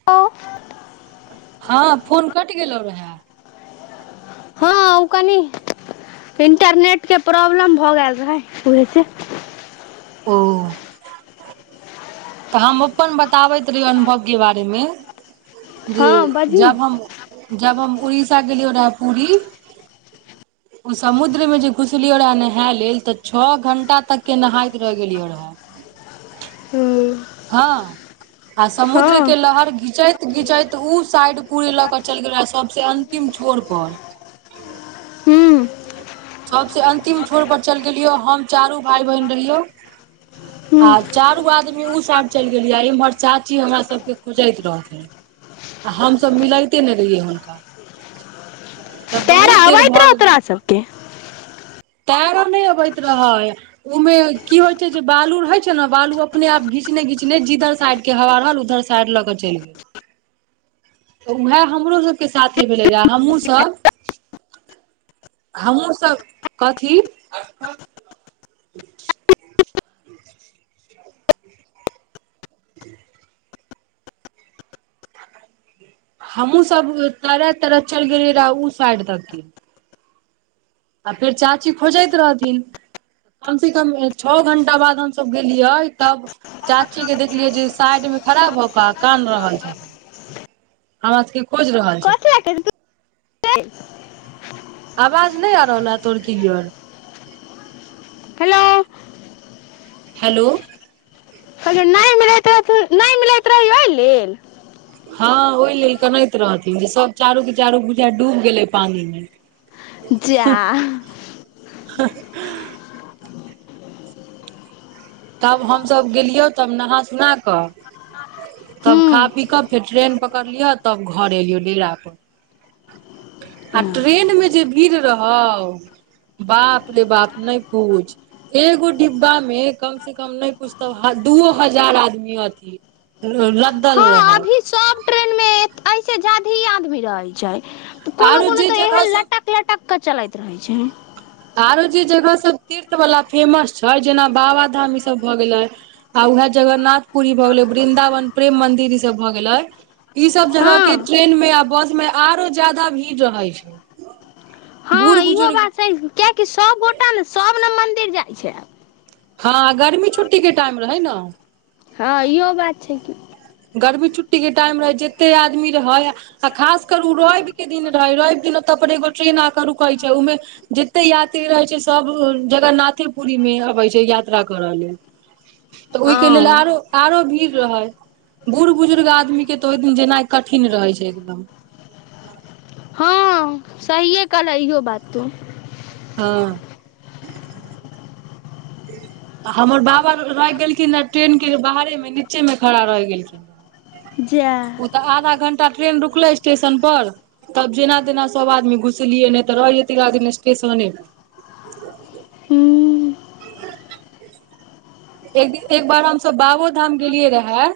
[unintelligible] हँ फोन कटि गेलौ रहय [unintelligible] हँ ओ कनी इंटरनेटके प्रॉब्लम भऽ गेल रहै। ओहे से ओ तऽ हम अपन बताबैत रहिय। अनुभव के बारे मे जे हँ बजही जब हम जब हम उड़ीसा गेलियै रहैय पुरी ओ समुद्र मे जे घुसलियो रहे नहाय लेल तऽ छ घंटा तक के नहाइत रह गेलियो रहे हँ हँ आ समुद्र के लहर घीचैत घीचैत साइड पूरे लऽ के चलि गेल। सबस अंत तीम छोर पर हूँ सबसे अंतिम छोर पर चलि गेलियो हम चारू भाय बहिन रहियो आ हूँ चारू आदमी उ चलि गेलियै। इम्हर चाचीज हमरा सबके खोजेत रहथिन तऽ हमस मिलते नहि रहियै। हुनका जब पैरा बहुत देर अबैत भऽ रहौ गेल तोरा सबके ताबे नहि अबैत रहै। उमे की होइ छै। जे बालू रहय छै। ने बालू अपने आप घीच घिचने घिचने जिधर साइड के हवा रहल उधर साइड लऽ के चलि गेल। तऽ उएह हमरोसभके साथे भेलै रहए। हमहूँसभ हमहुूँ सब कथी [unintelligible] [unintelligible] हमूँ सब तरह तरह चलि गेलिय रह ओ साइड तकके आ फेर चाची खोजैत रहथिन कम सऽ कम छओ घं्टा बाद हमसब गेलियै। तब चाची के देखलियै। जे साइड मे खराब भऽ कऽ आ कान रहल छथि। हमरा सबके खोज रहल छै। कथी लए [unintelligible] आवाज नहि आ रहल हऽ तोहर किलयर हेलो। हेलो। कहतियो नहि मिलैत रहै। नहि मिलैत रही ओहि लेल हँ ओहि लेल कनैत रहथिन जे सब चारू के चारू बुझा डूब गेलै। पानी मे जा ह [inaudible] तब हमसब गेलियो तब नहा सुना कऽ तब खा हूँ पी कऽ फेर ट्रेन पकड़लिय तब घर एलियो डेरा पर आ ट्रेन मे जे भीर रहौ बाप रे बाप नय पूछ। एगो डिब्बा मे कम कम से कम नय कुछ तऽ दूओ हजार आदमी अथी लद्दल हँ रहल। अभी सब ट्रेन मे अइसे जादही आदमी रहै छै। कोनो आरो कोनो जे तऽ जगह एहन सब लटक लटक केऽ चलैत रहै छै। आरो जे जगह सभ तीर्थ बला फेमस छै। जेना बाबाधाम ईसभ भऽ गेलै। आ उहे जगन्नाथ पुरी भऽ गेलै। वृन्दावन, प्रेम मंदिर ई सब भऽ गेलै। ई सब जगह के हँ ट्रेन मे आ बस मे आरो जादा भीड़ रहै छै। बूढ़ हँ बु इहो बात छै। कियेकि सबगोटा ने सब ने मंदिर जाइ छै। हँ गर्मी छुट्टीे के टाइम रहै न। हँ इहो बात छै। की गर्मी छुट्टीके टाइम रहै जेते आदमी रहै। आ खास कर उ रवि के दिन रहै रवि दिन ओत पर एगो ट्रेन आक रुकैत छै। उमे जेते यात्री रहै छै। सभ जगन्नाथेपुरी मे अबै छै। यात्रा करऽ लेल तऽ ओहिके लेल हँ आरो आरो भीड़ रहै। बुढ़ बुजुर्ग आदमी के तऽ ओहि दिन जेनाइ कठिन रहै छै एकदम हँ सहिए कहल इयो बात तू हँ आ हमर बाबा रहि गेलखिन आ ट्रेन के बाहरे मे नीचे मे खड़ा रहि गेलखिन जा उ तऽ आधा घण्टा ट्रेन रुकलै स्टेशन पर तब जेना तेना सभ आदमी घुसलियै नय तऽ रहि जैतै रहै आदमी स्टेशने पर हूँ [inaudible] एक दिन एक बार हमसब बाबो धाम गेलियै रहे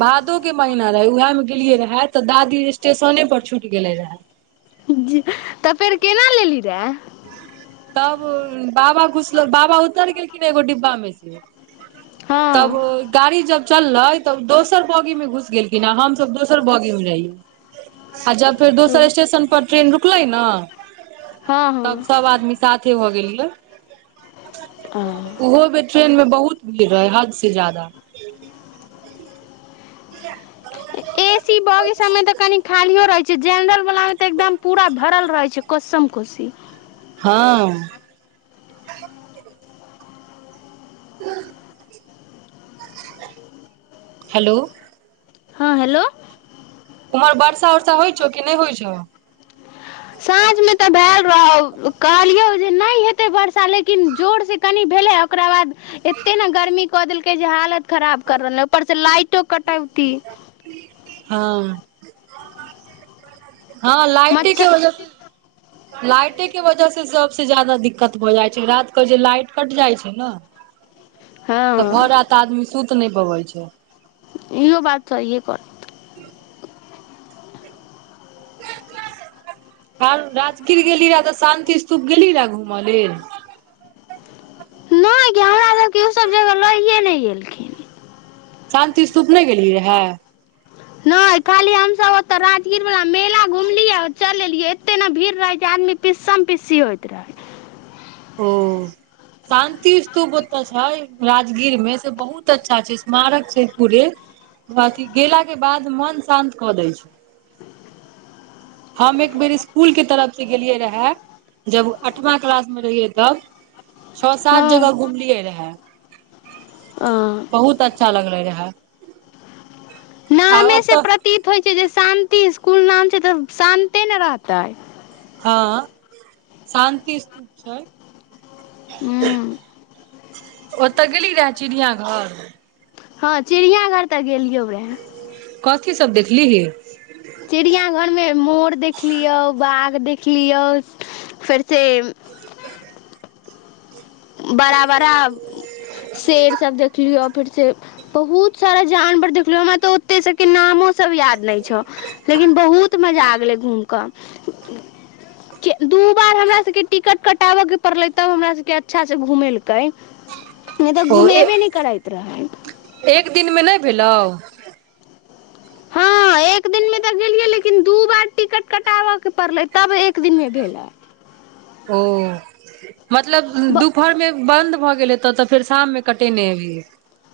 भादो के महीना रहे उएहे मे गेलियै रहे तऽ दादी स्टेशने पर छुटि गेलै रहे ज तऽ फेर केना लेलही रहे तब बाबा घुसलो बाबा उतर गेलखिन एगो डिब्बा मे से तब हँ गाड़ी जब चललै तब दोसर बौगी मे घुस गेलखिन आ हमसब दोसर बौगी मे रहियै आ जब फेर ओ दोसर स्टेशन पर ट्रेन रुकलै न हँ तब सब आदमी साथे भऽ गेलियै हँ उहो बेर ट्रेन मे बहुत भीड़ रहै हद से जादा [inaudible] ए सी बोगी सबमे तऽ कनी खालियो रहि जेनरल वाला मे तऽ एकदम पूरा भरल रहेै छै कोसम कोसी हँ [inaudible] हेलो हँ हेलो उम्हर वर्षा उर्षा होइ छौ कि नय होइ छौ ऐने तऽ भेल रहो कहलियौ जे नय हेतै वर्षा लेकिन जोरसँ कनि भेलै ओकरा बाद एते ने गर्मी कऽ देलकै जे हालत खराब कर रहल पर से लाइटो कटौती हँ हँ लाइटे के मच्छर वजह [inaudible] लाइटे के वजह से सबस जा्यादा दिक्कत भ जाइ छै रात के जे लाइट कइट जाइ छै ने तऽ हँ भर रात आदमी सुत नय पबै छै इहो बात सहीए कहनी और राजगीर गेली रह तऽ शान्ति स्तूप गेली रहे घूम लेल जबकि ओ सब जगह लए नय गेलखिन शान्ति स्तूप ने गेलियै रहे नय खाली हमस ओते राजगीर वाला मेला घुमलियै चल एलिय एते ने भीड़ रहै जे आदमी पिसम पीसी होइत रहै ओ शान्ति स्तूप ओते छै राजगीर में से बहुत अच्छा छै स्मारक छै पूरे [unintelligible] गेला के बाद मन शान्त कऽ दै छै हम एक बेर स्कूल के तरफ से गेलिये रहे जब अठवा क्लास रहिए तब छओ सात हँ जगह घुमलियै रहै हँ बहुत अच्छा लगले रहए नामे से प्रतीत होइ छै जे शान्ति इसकुल नाम छै तऽ शान्ते नै रहतै हँ शान्ति स्तूप छै हूँ [inaudible] ओतऽ गेली रहे चिड़िया घर हँ चिड़ियाघर तऽ गेलियो रहे कथी सब देखलीही चिड़ियाघरमे मोर देखलियौ बघ देखलियौ फेरसँ [inaudible] बड़ा बड़ा शेर सब देखलि ओ फिर से बहुत सारा जानवर देखलो हमरा त ओते सबके नामो सब याद न छौ लेकिन बहुत मजा आ गले घूम क दू बार हमरा सबके टिकट कटा बऽ के पड़लै तब हमरा सबके अच्छा सँ घूमेलकै नय तऽ ओ घूमेबे नय करैत रहै एक दिन मे नय भेलौ हँ एक दिन मे तऽ गेलियै लेकिन दू बार टिकट कटाबऽ के पड़लै तब एक दिन मे भेलै ओ मतलब दुपहर मे बन्द भऽ गेलै हेतो तब फेर शाम मे कटेने हे भी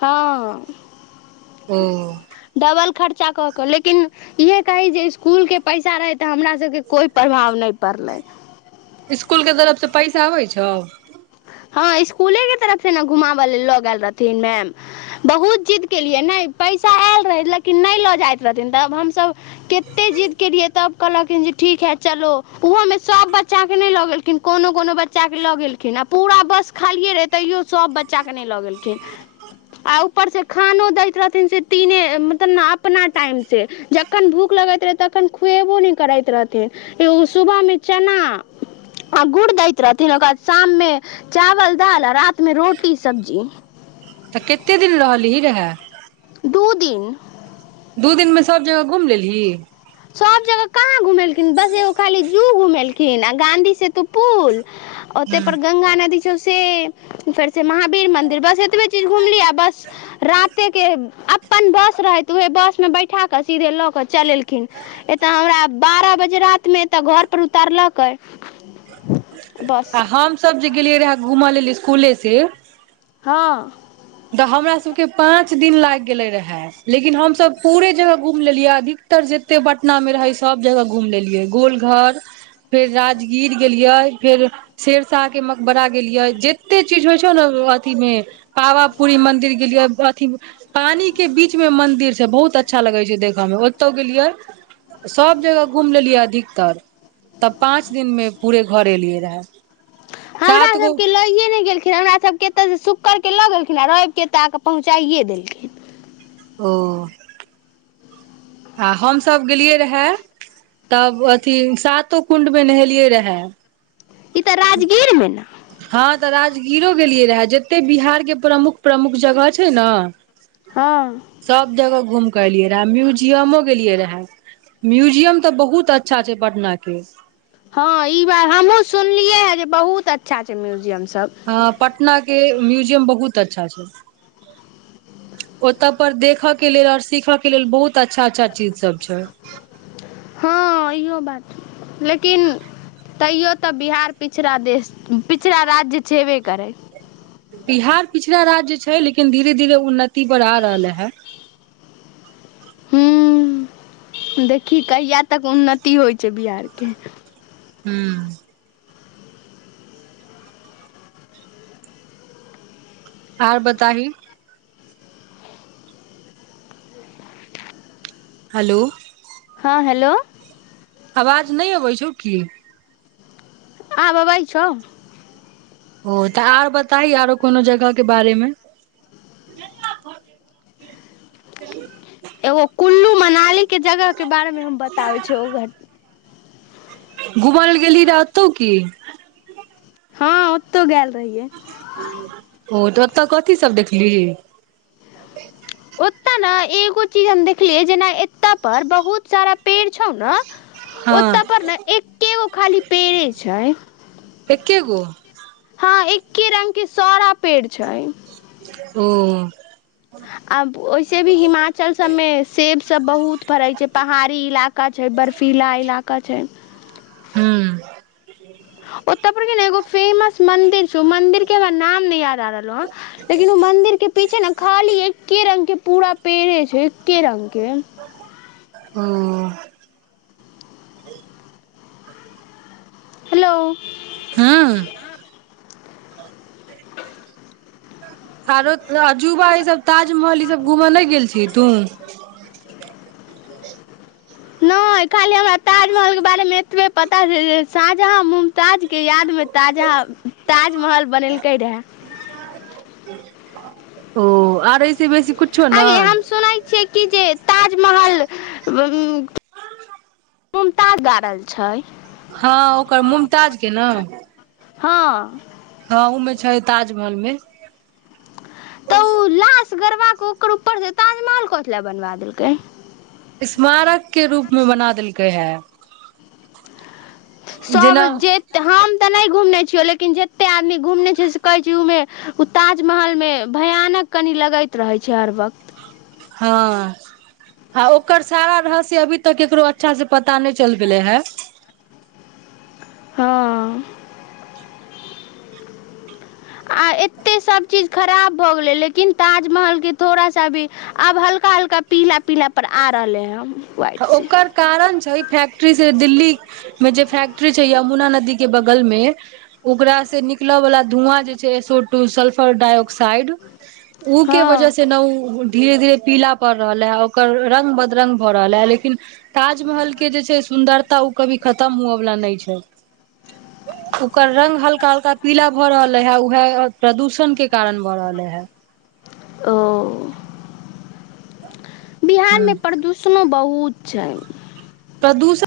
हँ ओ डबल खर्चा कऽ कऽ लेकिन इहे कही जे इसकुलके पैसा रहै तऽ हमरा सभके कोइ प्रभाव नय पड़लै इसकुल के तरफसँ पैसा आबै छौ हँ इसकुले के तरफ से ने घुमाब ल लऽ गेल रहथिन मैम बहुत जिद केलियै नय पैसा आयल रहै लेकिन नय लऽ जाइत रहथिन तऽब हमसभ कते जिद केलियै तब कहलकिन जे ठीक है चलो ओहो में सब बच्चा के नय लगेख किन कोनो कोनो बच्चा के लऽ गेलखिन आ पूरा बस खालिए रहै तैयो सभ बच्चाके नै लऽ गेलखिन आ ऊपर से खानो दैत रहथिन से तीने मतलब ने अपना टाइम से ज जखन भूख लगैत रहै तखन खुएबो नै करैत रहथिन एगो सुबहमे चना आ गुड़ दैत रहथिन ओकर ब शाममे चावल दाल आ राात मे रोटी सब्जी तऽ कते दिन रहलीयै रहे दू दिन दू दिनमे सभ जगह घुम लेलही सब जगह कहाँ घुमेलखिन बस एगो खाली जू घुमेलखिन [unintelligible] आ गांधी सेतु पुल ओते पर गंगा नदी से फेर से महावीर मंदिर बस एतबे चीज घुमली आ बस राते के अपन बस रहे त उहे बस में बैठा के सीधे लऽ के चलेलक कीन एतऽ हमरा बारह बजे रात मे एतऽ घर पर उतारलकै आ हमसब जे गेलियै रहै घूमल लेल स्कुले से हँ तऽ हमरा सबके पाँच दिन लैग गेले रहे लेकिन हमसब पूरे जगह घूम लेलियै अधिकतर जते पटना मे रहे सब जगह घूम लेलियै गोल घर फेर राजगीर गेलियै फेर सेरशाह के मकबरा गेलियै जते चीज होइ छौ ने ओ अथिमे पावा पूरी मंदिर गेलियै अथी पानी के बीच में मंदिर छै बहुत अच्छा लगै छै देखऽ मे ओतौ गेलियै सब जगह घुम लेलियै अधिकतर तऽ पाँच दिनमे पूरे घर एलियै रहए हमरा सबके ल ऐ नै गेलखिन हमरा सब केत से शुक्र के लऽ गेलखिन आ रैव के एत आ के पहुँचाये देलखिन ओ आ हमसभ गेलियै रहे तब अथी सातो कुण्ड मे नहेलियै रहे ई तऽ राजगीर मे ने हँ तऽ राजगीरो गेलियै रहे जते बिहार के प्रमुख प्रमुख जगह छै नऽ हँ सभ जगह घूमकेऽ एलियै रहे म्यूजियमो गेलियै रहे म्यूजियम तऽ बहुत अच्छा छै पटना के हँ ई बार हमहुँ सुनलियै हे जे बहुत अच्छा छै म्युजियम सब हऽ पटना के म्युजियम बहुत अच्छा छै ओत पर देख के लेल और सीख के लेल बहुत अच्छा अच्छा चीज सब छै हँ इहो बात लेकिन तैयो त बिहार पिछड़ा देश पिछड़ा राज्य छेबे करै बिहार पिछड़ा राज्य छै लेकिन धीरे धीरे उन्नति पर आ रहले हे हुॅं देखी कहिया तक उन्नति होइ छै बिहार के हुॅं आर बताही हलो हँ हेलो आवाज नै अबै छौ की आब अबै छौ ओ तऽ आर बताही आरो कोनो जगह के बारे मे एगो कुल्लू मनाली के जगह के बारे मे हम बताबे छ ओ घ घुमेल लऽ गेली रहि ओतौ की हँ ओतौ गेल रहिये ओ तऽ ओतऽ कथी सब देखली ओतय नऽ एगो चीज हम देखलियै जेना एत पर बहुत सारा पेड़ छौ नऽ ओत हँ पर ने एकेगो खाली पेड़े छै एके गो हँ एक्े रंग के सारा पेड़ छै ओ आ ओहिसे भी हिमाचल सबमे सेब सब बहुत फड़ैत छै पहाड़ी इलाका छै बर्फीला इलाका छै हू ओतय के नऽ एगो फेमस मंदिर छै ओ मन्दिर के हमरा नाम न याद आ रहलो ह लेकिन ओ मंदिर के पीछे नऽ खाली एके रंग के पूरा पेड़े छै एके रंग के ओ हेलो हू आरोजुबा ई सब ताजमहल ई सब घुमऽ नहि गेल छिही तू [unintelligible] नहि खाली हमरा ताजमहल के बारेमे एतबे पता छै शाहजहाँ मुमताज के यादमे शाहजहाँ ताजमहल बनेलकै रहए [unintelligible] ओ आर ऐसे बेसी कुछो आगे नहि हम सुनै छियै कि जे ताजमहल मुमताज गाड़ल छै हँ ओकर मुमताज के नऽ हँ हँ ओमे छै ताजमहल मे लश गरबा के ओकर ऊपरसँ ताजमहल कथि लए बनबा देलकै स्मारक के रूप में बना देलकै है सभ जेना जे [unintelligible] ने घुमने छियो लेकिन जते आदमी घुमने छै से कहै छै उ मे ताजमहल मे भयानक कनि लगैत रहै छै हर वक्त हँ हँ ओकर सारा रहस्य अभी तक केकरो अच्छा सऽ पता नऽ चल पेले हे हँ [unintelligible] आ एतेक सभ चीज खराब भऽ गेलै लेकिन ताजमहलके थोड़ा सा भी। आब हल्का हल्का पीला पीला पर आ रहले हऽ तऽ ओकर कारण छै फैक्ट्री से दिल्ली मे जे फैक्ट्री छै यमुना नदी के बगल मे। ओकरा से निकलय वालला धुआँ जे छै एसो टू सल्फर डाइऑक्साइड उऊ के हँ वजह से नऽ उ धीरे धीरे पीला पड़ रहल है ओकर रंग बदरंग भऽ रहल रहलैय लेकिन ताजमहल के जे छै सुन्दरता ओ कभी खतम हुअवला नहि छै ओकर रंग हल्का हल्का पीला भऽ रहले है उहे प्रदूषण के कारण भ रहले हे ओ बिहार ह मे प्रदूषणो बहुत छै प्रदूषण